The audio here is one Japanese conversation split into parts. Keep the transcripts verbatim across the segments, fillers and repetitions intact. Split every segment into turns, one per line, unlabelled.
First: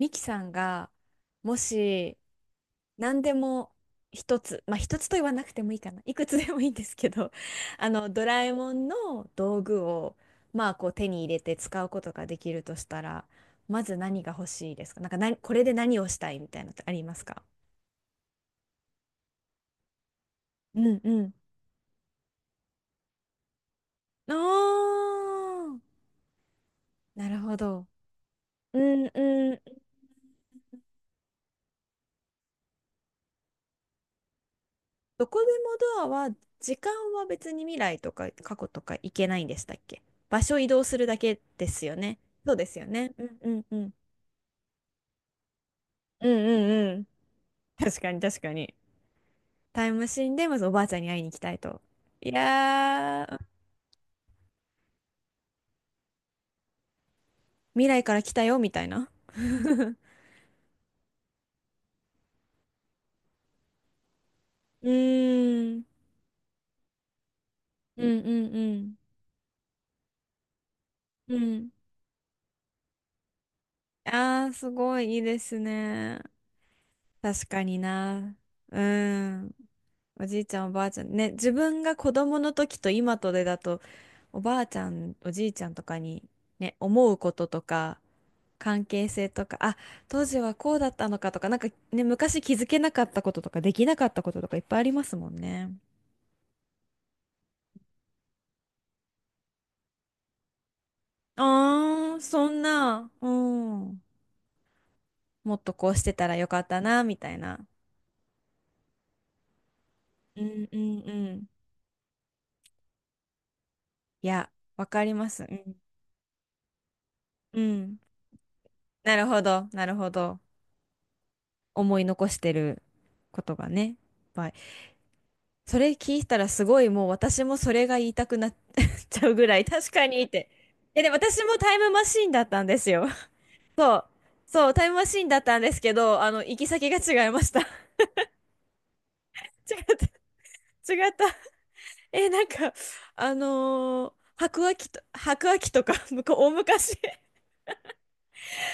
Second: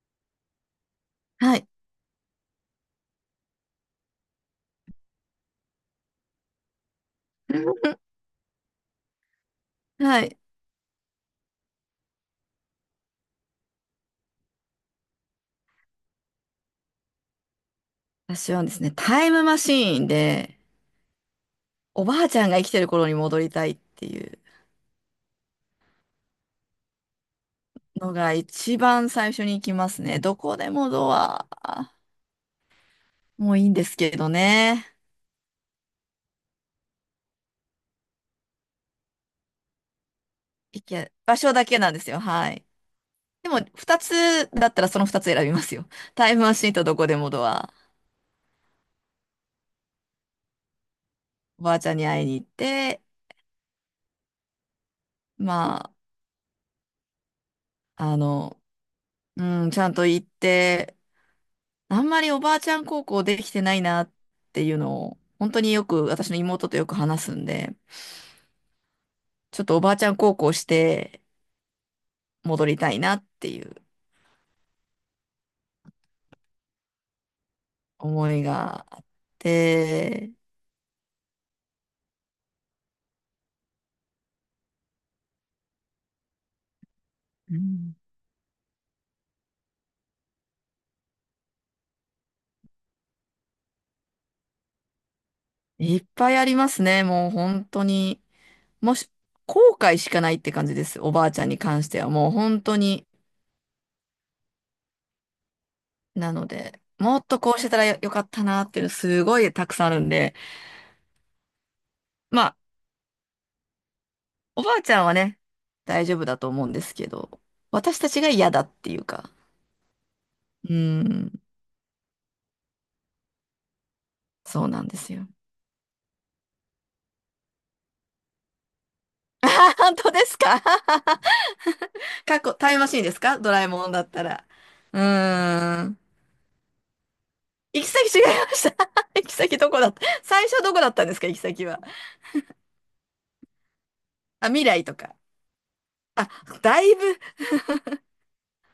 ミキさんが、も
はい。
し、何でも一つ、まあ一つと言わなくてもいいかな。いくつでもいいんですけど、あの、ドラえもんの道具を、
はい。
まあこう手に入れて使うことができるとしたら、まず何が欲しいですか？なんかな、これで何をしたいみたいなのってありますか？
私はですね、タイムマシーンで、
うんうん。
おばあちゃんが生きてる頃に戻りたいっていう
あー、なるほど。
のが
う
一
ん
番最初
う
に行き
ん。
ますね。どこでもドア。もういいんですけどね。
どこでもドアは、時間は別に未来とか過去とか行けないんでしたっけ？場所移動
行
する
け、
だ
場
け
所だ
で
け
す
なん
よ
です
ね。
よ。は
そう
い。
ですよね。うん
で
う
も、
んうん。
二つだったらその二つ選びますよ。
う
タ
ん
イムマ
う
シーンと
ん
ど
う
こ
ん。
でもドア。
確かに確かに。タイムマシンでまずおばあちゃんに会いに行きたい
おば
と。
あちゃんに会い
い
に行って、
やー、
ま
未来か
あ、あ
ら来たよ
の、
みたいな。
うん、ちゃん と行って、あんまりおばあちゃん高校できてないなっていう
う
のを、本当に
ー
よ
ん。
く私の妹とよく話すんで、
うんうん
ちょっとおばあちゃん高校して
うん。うん。
戻りたいなっていう
あー、すごいいいですね。確かに
思
な。
い
う
があっ
ん。お
て、
じいちゃん、おばあちゃん。ね、自分が子供の時と今とでだと、おばあちゃん、おじいちゃんとかに、ね、思うこと
う
と
ん
か、関係性とか、あ、当時はこうだったのかとか、なんかね、昔気づけなかったこととか、できなかったこととかいっぱいありますもんね。
いっぱいありますね、もう本当に。もし、後悔しかないって感じです、おばあちゃんに関しては。
ああ、
もう
そん
本当に。
な、うん。もっとこうしてた
な
らよ
の
かった
で、
な、み
もっ
たい
とこ
な。
うしてたらよよかったなっていうのすごいたくさんあるんで、
うんうんうん。
まあ、
いや、
おばあ
わ
ちゃ
か
ん
り
は
ま
ね、
す。うん。
大丈夫だと思うんですけど、
うん。
私たちが嫌だっていう
なる
か、
ほど、なるほど。
うーん、
思い残してることがね。いっぱい。
そうなんですよ。
それ聞いたらすごいもう私もそれが言いたくなっ ちゃう ぐ
あ
らい
はは
確
本
か
当で
にっ
す
て。
か？
え、で、私もタイムマシ ーン
過
だっ
去、
たん
タイ
で
ムマ
す
シーン
よ。
ですか？ドラえもんだったら。
そう、タイム
う
マシーンだったんです
ー
け
ん。
ど、あの、行き先が違いました。違っ
行き先違いました。行き先どこだった？最初どこだ
た、
った
違
ん
っ
です
た。
か、行き先は。
え、なんか、あのー
あ、未
白亜
来
紀
と
と、
か。
白亜紀とか、向
あ、
こう、大
だい
昔、
ぶ、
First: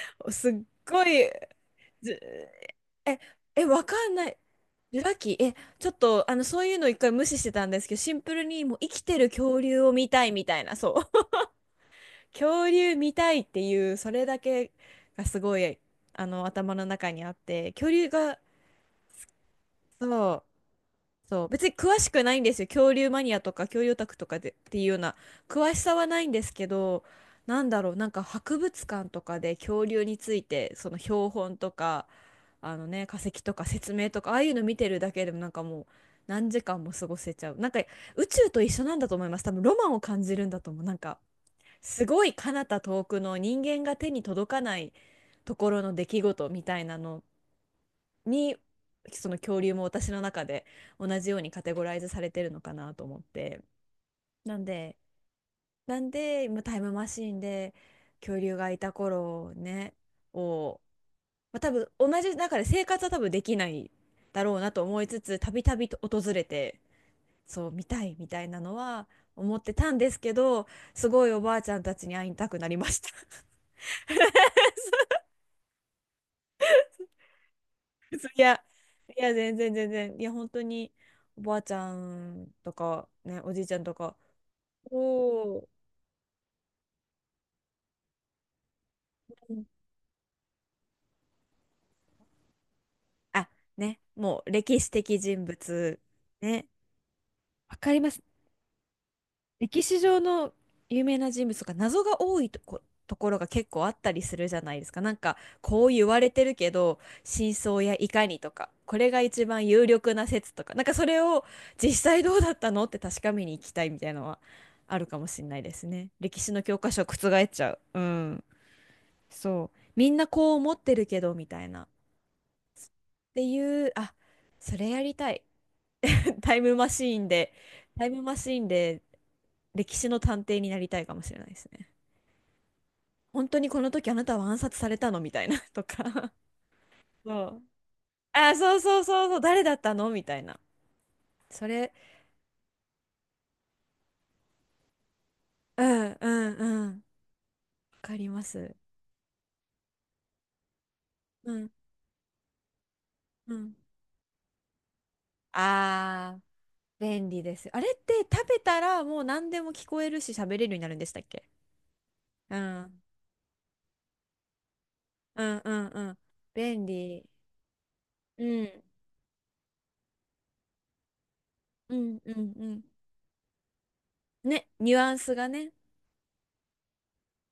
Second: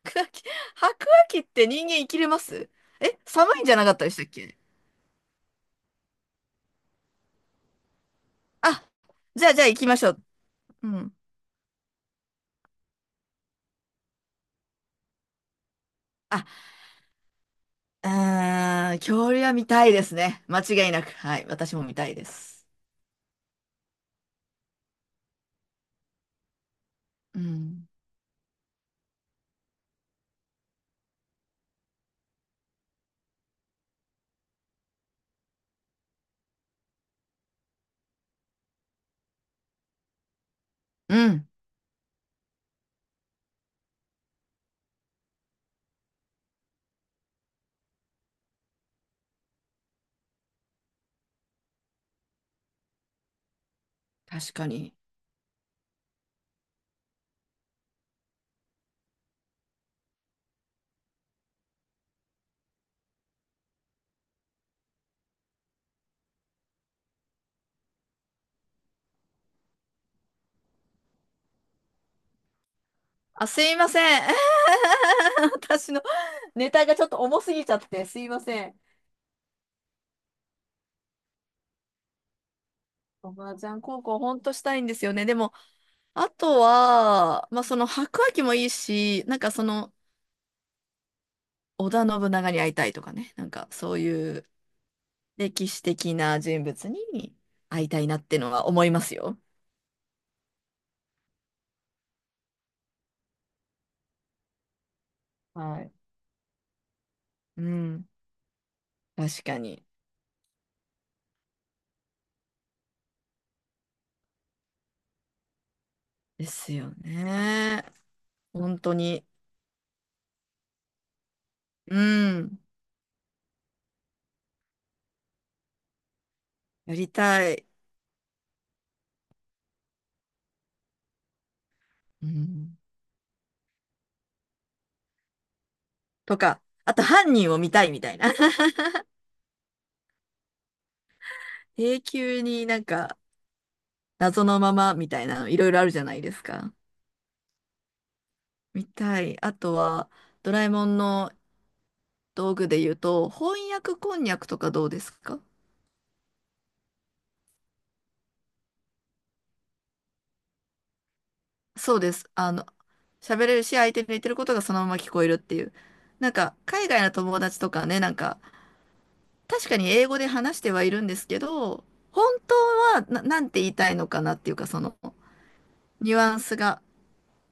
白亜紀、
すっ
白
ご
亜
い、
紀って人間生
じ、
きれます？え、
え、
寒いん
え、
じゃ
わ
なかった
か
で
ん
したっ
ない。
け？
ジュラ紀、え、ちょっと、あの、そういうの一回無視してたんですけど、シンプルにもう
あ、
生きてる
じゃあ、じ
恐
ゃあ行
竜
き
を
まし
見
ょう。
たいみたいな、
う
そ
ん。
う。恐竜見たいっていう、それだけがすごい、あ
あ
の、頭の中にあって、恐竜が、
あー、恐竜は見たいです
そ
ね。
う。
間違いなく。は
そ
い。
う別に
私も見
詳
た
し
い
く
で
ないんです
す。
よ、恐竜マニアとか恐竜オタクとかでっていうような詳しさはないんですけど、
う
なんだ
ん。
ろう、なんか博物館とかで恐竜についてその標本とか、あのね、化石とか説明とか、ああいうの見てるだけでもなんかもう何時間も過ごせちゃう。なんか宇宙と一緒なんだと思います、多分。ロマンを感じるんだと思う、なんか。
うん。
すごい彼方、遠くの人間が手に届かないところの出来事みたいなのに、その恐竜も私の中で同じようにカテゴライズされてるのかなと思って。
確
なん
かに。
でなんで今タイムマシーンで恐竜がいた頃ねを、まあ、多分同じ中で生活は多分できないだろうなと思いつつ、たびたびと訪れてそう、見たいみたいなのは思ってたんですけど、すごいおばあちゃんたちに会いたくなりました。 そ
あ、すいません。
う。
私のネタがちょっと重すぎちゃって、す
そ
い
う、い
ませ
や、
ん。
いや、全然全然、いや本当に、おばあちゃんとか
お
ね、
ば
お
あ
じ
ち
いち
ゃ
ゃ
ん
んと
高
か。
校ほんとしたいんですよね。でも、
おお。
あとは、まあその白亜紀もいいし、なんか
う
そ
ん。
の織田信長に会いたいとかね。な
あ、
んかそう
ね、
い
も
う
う歴史的人
歴史
物。
的な人
ね、
物に
わ
会い
か
た
り
い
ま
な
す。
ってのは思いますよ。
歴史上の有名な人物とか謎が多いとこ、ところが結構あったりするじゃないですか。なんか、
は
こう
い。
言われてるけど、真
う
相やい
ん。
かにとか、これが
確
一
か
番
に。
有力な説とか、なんかそれを実際どうだったのって確かめに行きたいみたいなのはあるかもしれないですね。歴
で
史の
す
教科
よ
書を覆っちゃう。
ね。
うん。
本当に。
そう。みんなこう思ってるけど、みたいな。っ
うん。
ていう、あ、それやりたい。タイムマ
やり
シーン
た
で、
い。
タイムマシーンで歴史の探偵になりたいかもしれないですね。
うん。
本当にこの時あなたは暗殺されたのみたいな とか。
とか、あと犯
そ
人を
う。
見たいみたいな。
あ、そうそうそうそう、誰だったのみたいな。それ、
永久になんか謎のままみたいなのいろいろ
う
あるじゃ
ん
ない
う
です
ん
か。
うん。わかります。
見たい。あとは、ドラえもんの
うん
道具で言うと、
う
翻
ん。
訳こんにゃくとかどうですか？
あー、便利です。あれって食べたらもう何でも聞こえるし喋れるようになるんでしたっけ？
そうです。あ
う
の、
ん
喋れるし、相手の言ってることがそのまま聞こえるっ
う
て
ん
い
う
う。
んうん。
なんか、
便
海外の
利。
友達とかね、なんか、
うん。
確かに英語で話してはいるんですけど、
うんう
本
ん
当
うん。
はな、なんて言いたいのかなっていうか、
ね、
そ
ニ
の
ュアンスがね、
ニュアンスが。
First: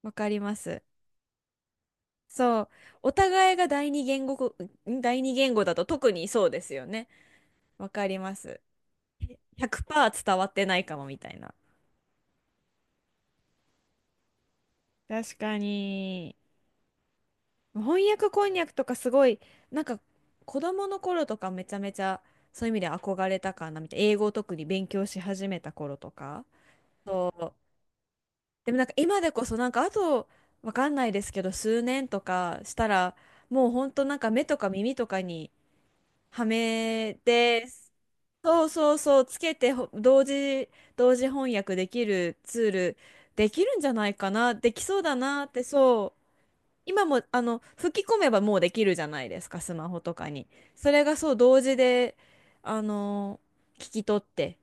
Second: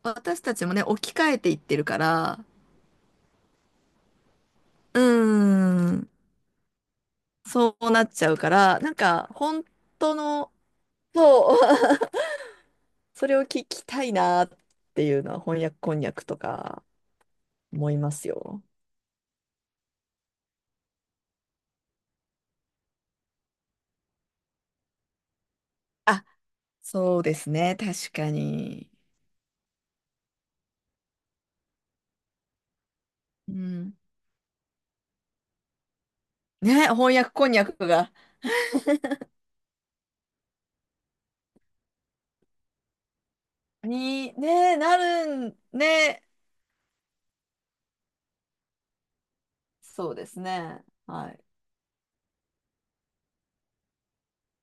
わかり
私た
ま
ちも
す。
ね、置き換えていってるから、
そう。お互いが第二言語こ、
う
ん、
ー
第二言語だと
ん、
特にそうですよね。
そ
わ
うな
か
っ
り
ちゃ
ま
うか
す。
ら、なんか本当
ひゃくパーセント伝わ
の、
ってないかもみたいな。
そう、それを聞きたいなっていうの
確
は
か
翻訳こんにゃく
に。
とか思い
翻
ます
訳こんに
よ。
ゃくとかすごい、なんか子供の頃とかめちゃめちゃそういう意味で憧れたかなみたいな。英語を特に勉強し始めた頃と
あ、
か。
そう
そ
です
う。
ね、確か
でもなん
に。
か今でこそ、なんかあとわかんないですけど数年とかしたら、
う
もうほん
ん。
となんか目とか耳とかには
ね、翻
め
訳こんにゃ
て、
くが、
そうそうそう、つけてほ、同時、同時翻訳できるツール、できるんじゃないか
に、
な、で
ね、
き
な
そうだ
る
なっ
ん、
て、そ
ね、
う、今も、あの、吹き込めばもうできるじゃないですか、スマホ
そ
と
うで
か
す
に。
ね。
それが
は
そう、
い。
同時で、あの、聞き取って、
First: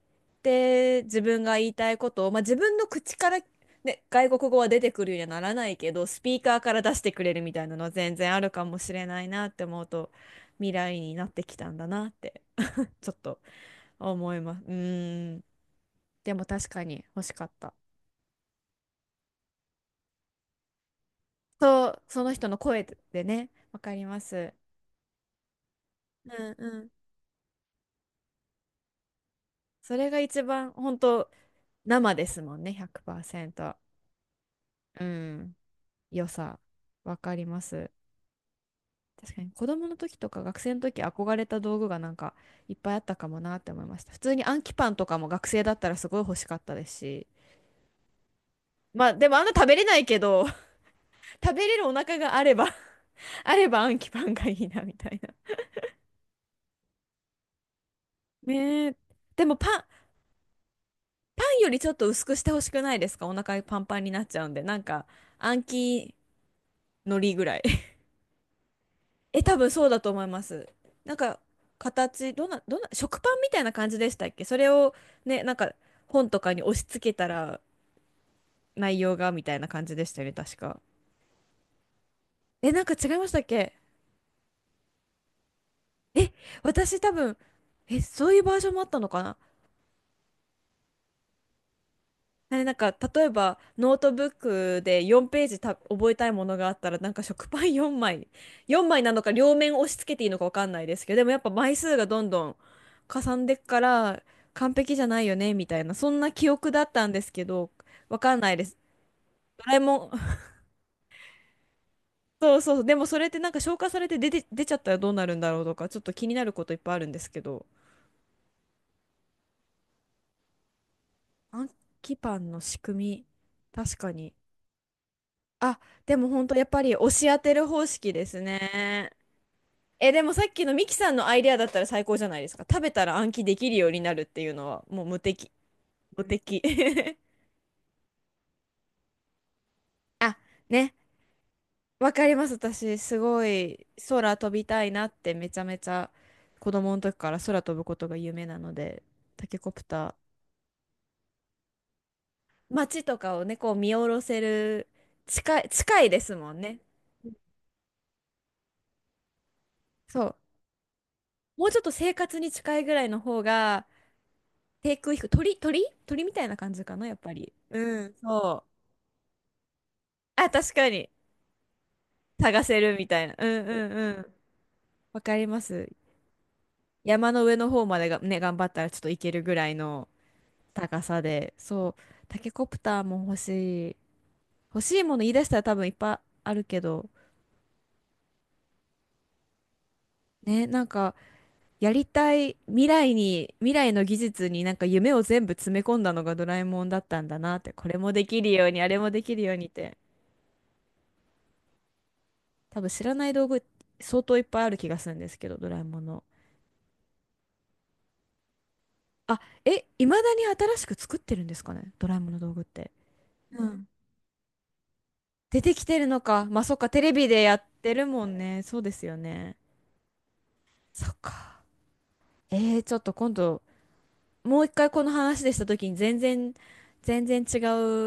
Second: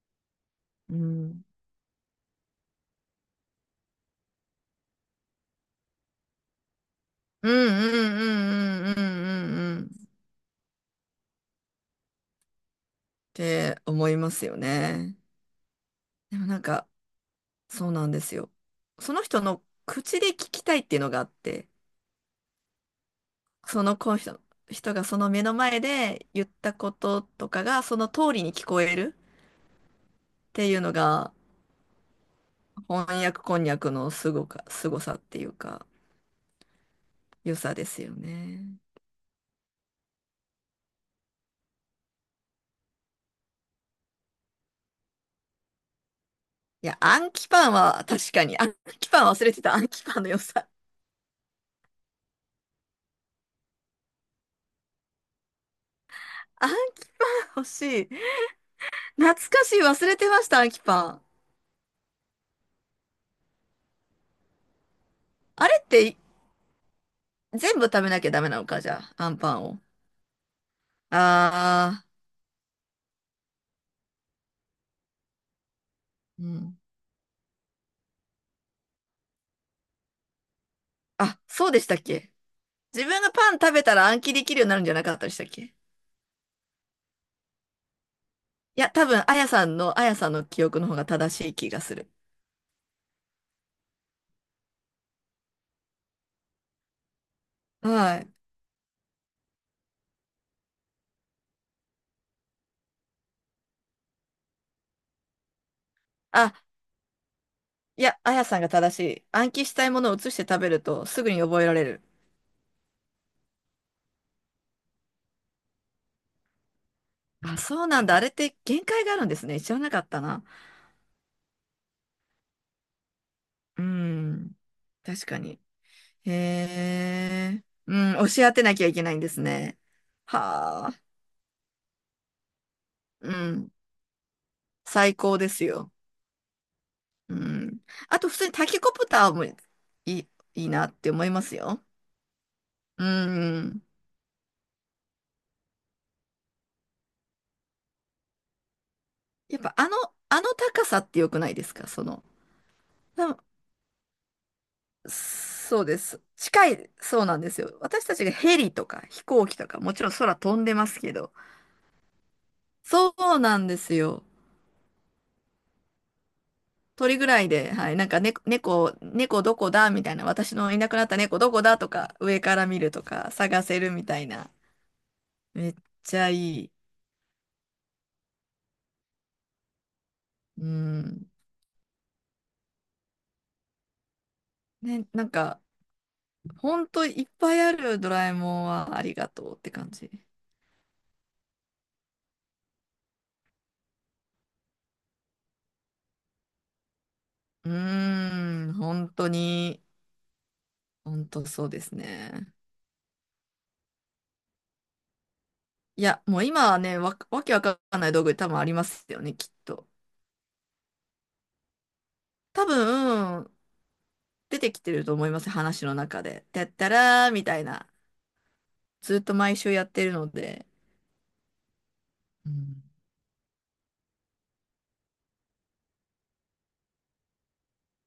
う
で、自分
ん。
が言いたいことを、まあ、自分の口から、ね、外国語は出てくるようにはならないけど、スピーカーから出してくれる
うん
みたい
う
なのは全然あるかもし
んうんうんうんう
れないなって
ん
思
うん
う
っ
と、未来になってきたんだなって、ちょっと。
て思いま
思い
す
ま
よ
す。う
ね。
ーん。で
で
も
もなん
確か
か、
に欲しかった。
そうなんですよ。その人の口で聞きたいっていうのがあって、
そう、その人の声でね、わ
そ
か
の
り
この
ま
人、
す。
人がその目の前で
う
言っ
ん
た
うん。
こととかがその通りに聞こえる
それが
っ
一
て
番
いうの
本当、
が
生ですもんね、
翻訳こんに
ひゃくパーセント。
ゃくのすごか、すご
う
さっていう
ん。
か、
良さ、わかり
良
ま
さで
す。
すよね。
確かに子供の時とか学生の時憧れた道具がなんかいっぱいあったかもなって思いました。普通に暗記パンとかも学生だったらすごい欲しかったで
い
す
や、
し。
暗記パンは確かに、暗
ま
記
あ
パ
で
ン
もあ
忘
んな
れて
食
た、
べれ
暗
な
記
いけ
パンの良
ど、
さ。
食べれるお腹があれば あれば暗記パンがいいなみたいな。
アンキパン欲しい。
ねえ。
懐
でも
かし
パン、
い。
パ
忘れてました、アンキパン。
ンよりちょっと薄くしてほしくないですか？お腹パンパンになっちゃうんで。なんか、暗
あれって
記
い
のりぐらい。
全部食べなきゃダメなのか、じゃあ、ア ン
え、
パ
多
ン
分
を。
そうだと思います。なんか、
あ
形、どんな、どんな、食パンみたいな感じでしたっけ？それをね、なんか、本と
ー、う
かに押
ん。
し付けたら、内容が、みたいな感じでしたよね、確か。
あ、そうでしたっけ？
え、なんか
自
違い
分
ま
が
したっ
パン食
け？
べたら暗記できるようになるんじゃなかったでしたっけ？い
え、私多分、え、そういうバージョンもあっ
や、
た
多
のか
分、あ
な。
やさんの、あやさんの記憶の方が正しい気がする。
ね、なんか例えばノートブックでよんページた覚えたいものがあったらなんか食パン4
は
枚
い。
よんまいなのか両面押し付けていいのか分かんないですけど、でもやっぱ枚数がどんどんかさんでっから完璧じゃないよねみたいな、そんな記
あ、
憶だったんですけど
いや、
分
あ
かん
や
ない
さん
で
が
す。
正しい。暗記
ド
し
ラえ
たいも
も
の
ん
を移して食べると、すぐに覚えられる。
そうそう、でもそれってなんか消化されて出て、出ちゃったらどうなるんだろうとか、ちょっと気になることいっぱいあるんですけ
あ、
ど、
そうなんだ。あれって限界があるんですね。知らなかったな。
暗記パンの仕組み
うー
確かに。
ん。確かに。
あ、でも
へ
本当やっぱり押し当て
え。
る方
うん、
式で
押し
す
当てなきゃいけ
ね。
ないんですね。
え、でもさっきのミ
は
キ
あ。
さんのアイデアだったら最高じゃないですか。食べたら
う
暗記でき
ん。
るようになるっていうのはもう
最
無
高で
敵。
すよ。
無敵。
うん。あと、普通にタケコプターもいい、
あ、
いいな
ね。
って思いますよ。
わかります。私、
う
すご
ん。
い空飛びたいなってめちゃめちゃ子供の時から空飛ぶことが夢なので、タケ
やっ
コ
ぱ
プ
あの、
ター。
あの高さって良くないですか、その。
街と
な
かをね、こう見下ろせる、近い、
そうで
近いで
す。
すもん
近
ね。
い、そうなんですよ。私たちがヘリとか飛行機とか、もちろん
そう。
空飛んでますけど。
もうちょっと生活に近いぐらい
そ
の
う
方
なんで
が、
すよ。
低空飛行、鳥、鳥鳥みたいな感じかな、やっ
鳥ぐ
ぱ
らい
り。
で、はい、
う
なん
ん、
か、ね、
そう。
猫、猫どこだみたいな、
あ、
私の
確
いな
か
くなっ
に。
た猫どこだとか、上か
探
ら見
せ
る
る
と
みたい
か、
な。う
探
んう
せる
ん
み
う
たい
ん。
な。
わかりま
めっ
す。
ちゃいい。
山の上の方までがね、頑張ったらちょっと行けるぐらいの
う
高さ
ん。
で。そう。タケコプターも欲しい。欲しい
ね、
もの
な
言
ん
い出した
か、
ら多分いっぱいある
ほ
け
んと
ど。
いっぱいあるドラえもんはありがとうって感じ。
ね、なんか、やりたい未来に、未来の技術になんか夢を全部詰め込んだのがドラえもんだったんだなっ
う
て。これもできるよ
ー
う
ん、
に、あれ
本
もで
当
きるようにっ
に、
て。
本当そうですね。
多分知らない道具相当いっぱいある気がするんですけど、ドラえも
い
ん
や、
の。
もう今はね、わ、わけわかんない道具多分ありますよね、
あ、
きっ
え、
と。
いまだに新しく作ってるんですかね、ドラえもんの道具っ
多
て。
分、
うん。
出てきてると思います、
出て
話
き
の
てるの
中
か。
で。
ま
て
あ、
っ
そっ
た
か、テレビ
らー
で
み
や
た
っ
いな。
てるもんね。そうですよ
ずっと
ね。
毎週やってるので、
そっか。
う
えー、
ん
ちょっと今度、もう一回この話でした時に全然、全然違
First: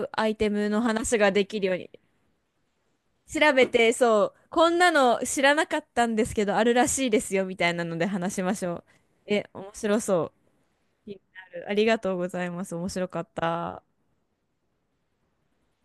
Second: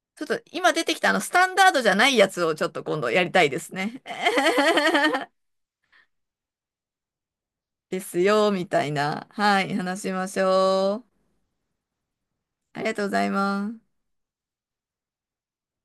う
ちょっ
アイ
と
テム
今
の
出てきたあ
話
のス
がで
タン
き
ダ
る
ー
よう
ドじ
に。
ゃないやつをちょっと今度やり
調
たいで
べ
す
て、
ね。
そう、こんなの 知らなかったんですけど、あるらしいですよ、みたいなの
で
で
す
話し
よ、
まし
み
ょ
た
う。
いな。
え、
は
面
い、
白
話しま
そう。
しょ
気
う。
になる。ありがとうございます。
あり
面
がとう
白
ご
か
ざ
っ
いま
た。
す。